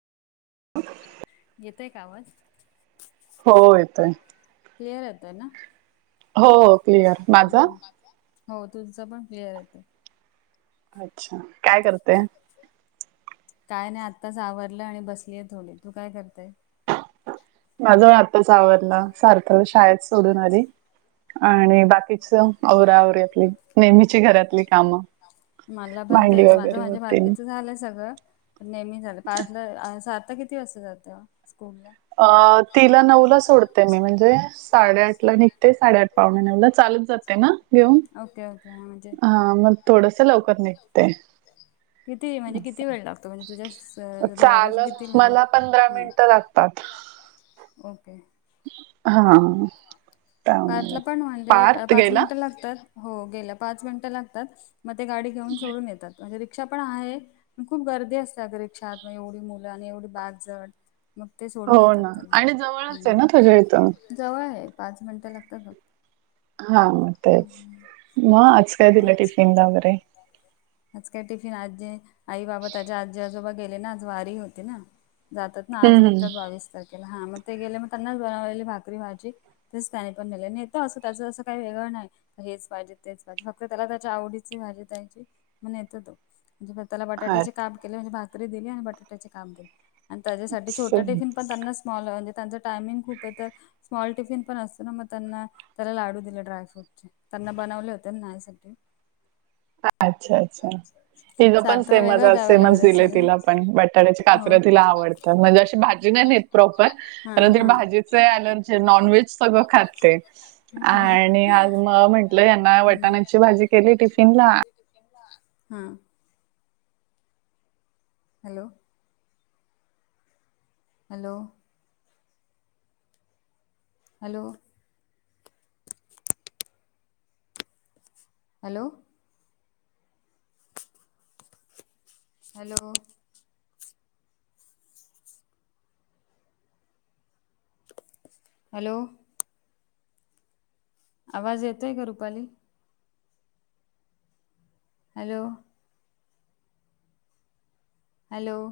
येतय का आवाज? हो येतोय. क्लिअर येतोय ना? हो क्लिअर. माझा? हम्म हो. तुम्हच पण क्लिअर येतोय. अच्छा! काय करते? काय नाही. आत्ताच आवरलं आणि बसलीय थोडी. तू काय करते? माझं आत्ताच आवरलं. सार्थक ला शाळेत सोडून आले. आणि आत्ता [unintelligible] आवरा आवरी आपली, नेहमीची घरातली काम. मला पण भांडी तेच माझं वगैरे माझ्या तेन बाकीचं झालंय सगळं, पण नेहमी झालं, सार्थक किती वाजता जातं स्कूलला? अ तिला नऊला सोडते मी, म्हणजे साडेआठला निघते, साडेआठ पावणे नऊला चालत जाते ना, घेऊन. हा म्हणजे हा, मग थोडस लवकर निघते. किती म्हणजे, किती असं. वेळ लागतो म्हणजे तुझ्या घरापासून किती चालत लांब मला पंधरा आहे? मिनिटं लागतात ओके. हा. त्यामुळे पार्थला पण म्हणजे, पार्थ पाच गेला मिनटं लागतात. हो, गेला, पाच मिनटं लागतात, मग ते गाडी घेऊन सोडून येतात. म्हणजे रिक्षा पण आहे, पण खूप गर्दी असते रिक्षात, म एवढी मुलं आणि एवढी बॅग जड मग ते सोडून येतात त्याला येतो जवळ आहे, पाच मिनटं लागतात फक्त. हा, तेच म आज काय दिलं टिफिनला वगैरे? आज काय टिफिन, आजी आई बाबा त्याच्या आजी आजोबा गेले ना, आज वारी होते ना, जातात ना, आज हं, हं. निघतात बावीस तारखेला हा, मग ते गेले मग त्यांनाच बनवलेली भाकरी भाजी. तेच त्याने पण नेलं नेतो, असं त्याच असं काही वेगळं नाही, हेच पाहिजे तेच फक्त त्याला त्याच्या आवडीची भाजी द्यायची, म मी न्हेतोय तो, म्ह त्याला बटाट्याचे अच्छा, काप आण भाकरी दिली, बटाट्याचे काप दिले, त्याच्या साठी छोटा टिफीन पण दिला [unintelligible] आता त्यांच टाइमिंग खूप आहे तर स्मॉल टिफिन पण असतो ना, मग त्यांना त्याला लाडू दिले ड्रायफ्रूटचे, त्यांना बनवले होते. [unintelligible] साठी. अच्छा अच्छा! तिचं पण सार्थला सेमच, वेगळं द्यावं लागत सेमच दिले असेल ना? तिला पण बट काचर हो का? तिला आवडत, म्हणजे अशी भाजी नाही नेत प्रॉपर, हा पण तीला हा. भाजी नॉनव्हेज सगळ खाते, हा आणि आज मग यांना वटाणाची भाजी केली, टिफिनला हा. Hello? Hello? Hello? Hello? Hello? Hello. आवाज येतोय का रुपाली? हॅलो. हॅलो?